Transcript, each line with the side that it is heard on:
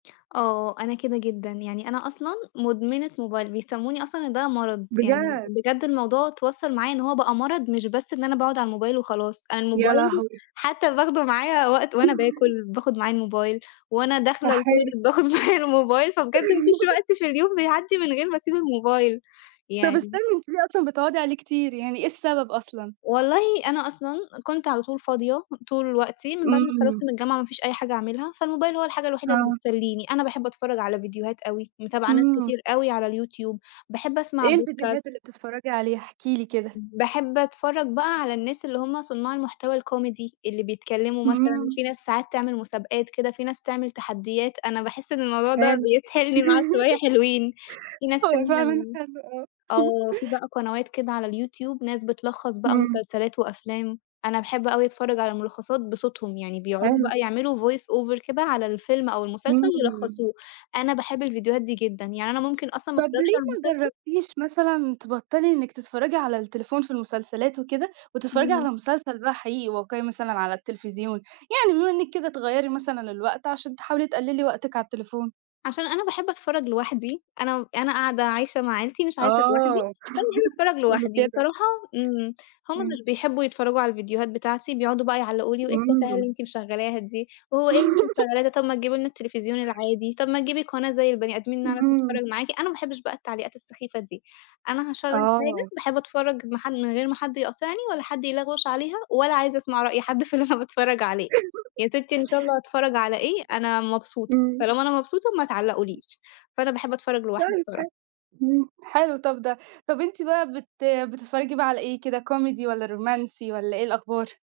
left: آه، أنا كده جدًا يعني أنا أصلًا مدمنة موبايل، بيسموني أصلًا إن ده مرض، يعني
right: بجد؟
left: بجد الموضوع اتوصّل معايا إن هو بقى مرض مش بس إن أنا باقعد على الموبايل وخلاص، أنا
right: يا
left: الموبايل
right: لهوي!
left: حتى باخده معايا وقت وأنا باكل باخد معايا الموبايل، وأنا داخلة
right: أحّيه!
left: الToilet باخد معايا الموبايل فبجد ما فيش وقت في اليوم بيعدّي من غير ما أسيب الموبايل
right: طَب استني
left: يعني
right: أنتِ ليه أصلًا بتقعدي عليه كتير يعني، إيه السبب أصلًا؟
left: والله أنا أصلًا كنت على طول فاضية طول الوقت من بعد ما
right: إمم.
left: اتخرّجت من الجامعة ما فيش أي حاجة أعملها، فالموبايل هو الحاجة الوحيدة اللي
right: آه.
left: بتسلّيني، أنا باحب أتفرّج على فيديوهات أوي متابعة ناس
right: إمم.
left: كتير أوي على الYouTube، باحب أسمع
right: إيه
left: podcast.
right: الفيديوهات اللي بتتفرجي عليها؟ احكي لي كده.
left: باحب أتفرّج بقى على الناس اللي هُم صنّاع المحتوى الcomedy اللي بيتكلموا مثلًا
right: إمم.
left: في ناس ساعات تعمل مسابقات كده، في ناس تعمل تحدّيات أنا باحس إن الموضوع ده
right: حلو.
left: بيسحلني معاه شوية حلوين، في ناس
right: هو
left: تانية
right: فعلًا حلو، آه.
left: آه، في بقى قنوات كده على الYouTube ناس بتلخّص بقى
right: إمم.
left: مسلسلات وأفلام، أنا باحب أوي أتفرّج على ملخّصات بصوتهم يعني بيقعدوا
right: حلو.
left: بقى يعملوا voice over كده على الفيلم أو المسلسل
right: إمم.
left: يلخّصوه، أنا باحب الفيديوهات دي جدًا يعني أنا ممكن أصلًا ما
right: طَب
left: أتفرّجش على
right: ليه ما
left: المسلسل
right: جرّبتيش مثلًا تبطّلي إنِك تتفرّجي على التليفون في المسلسلات وكده، وتتفرّجي على
left: اهم.
right: مسلسل بقى حقيقي واقعي مثلًا على التليفزيون، يعني بما إنِك كده تغيّري مثلًا الوقت عشان تحاولي تقللي وقتِك على التليفون؟
left: عشان أنا باحب أتفرّج لوحدي، أنا م أنا قاعدة عايشة مع عيلتي مش عايشة لوحدي،
right: آه،
left: فانا باحب أتفرّج
right: قولي
left: لوحدي
right: كده.
left: بصراحة إمم، هُم
right: إمم.
left: مش بيحبوا يتفرّجوا على الفيديوهات بتاعتي بيقعدوا بقى يعلقوا لي وإيه التفاهة اللي
right: إمم.
left: أنتِ مشغّلاها دي، وهو إيه اللي أنتِ مشغّلاها ده طَب ما تجيبي لنا التليفزيون العادي طَب ما تجيبي قناة زي البني آدمين نعرف
right: إمم.
left: نتفرّج معاكِ، أنا ما احبش بقى التعليقات السخيفة دي، أنا هاشغّل حاجة
right: آه.
left: باحب أتفرّج ما ح من غير ما حد يقاطعني ولا حد يلغوش عليها ولا عايزة أسمع رأي حد في اللي أنا باتفرّج عليه، يا سِتّي إن شاء الله هاتفرّج على إيه أنا مبسوطة،
right: إمم.
left: طالما أنا مبسوطة ما تعلقوا ليش، فأنا باحب أتفرّج لوحدي
right: كويس
left: بصراحة.
right: حلو إمم، حلو طَب ده، طَب أنتِ بقى بت بتتفرجي بقى على إيه كده comedy والّا رومانسي والّا إيه الأخبار؟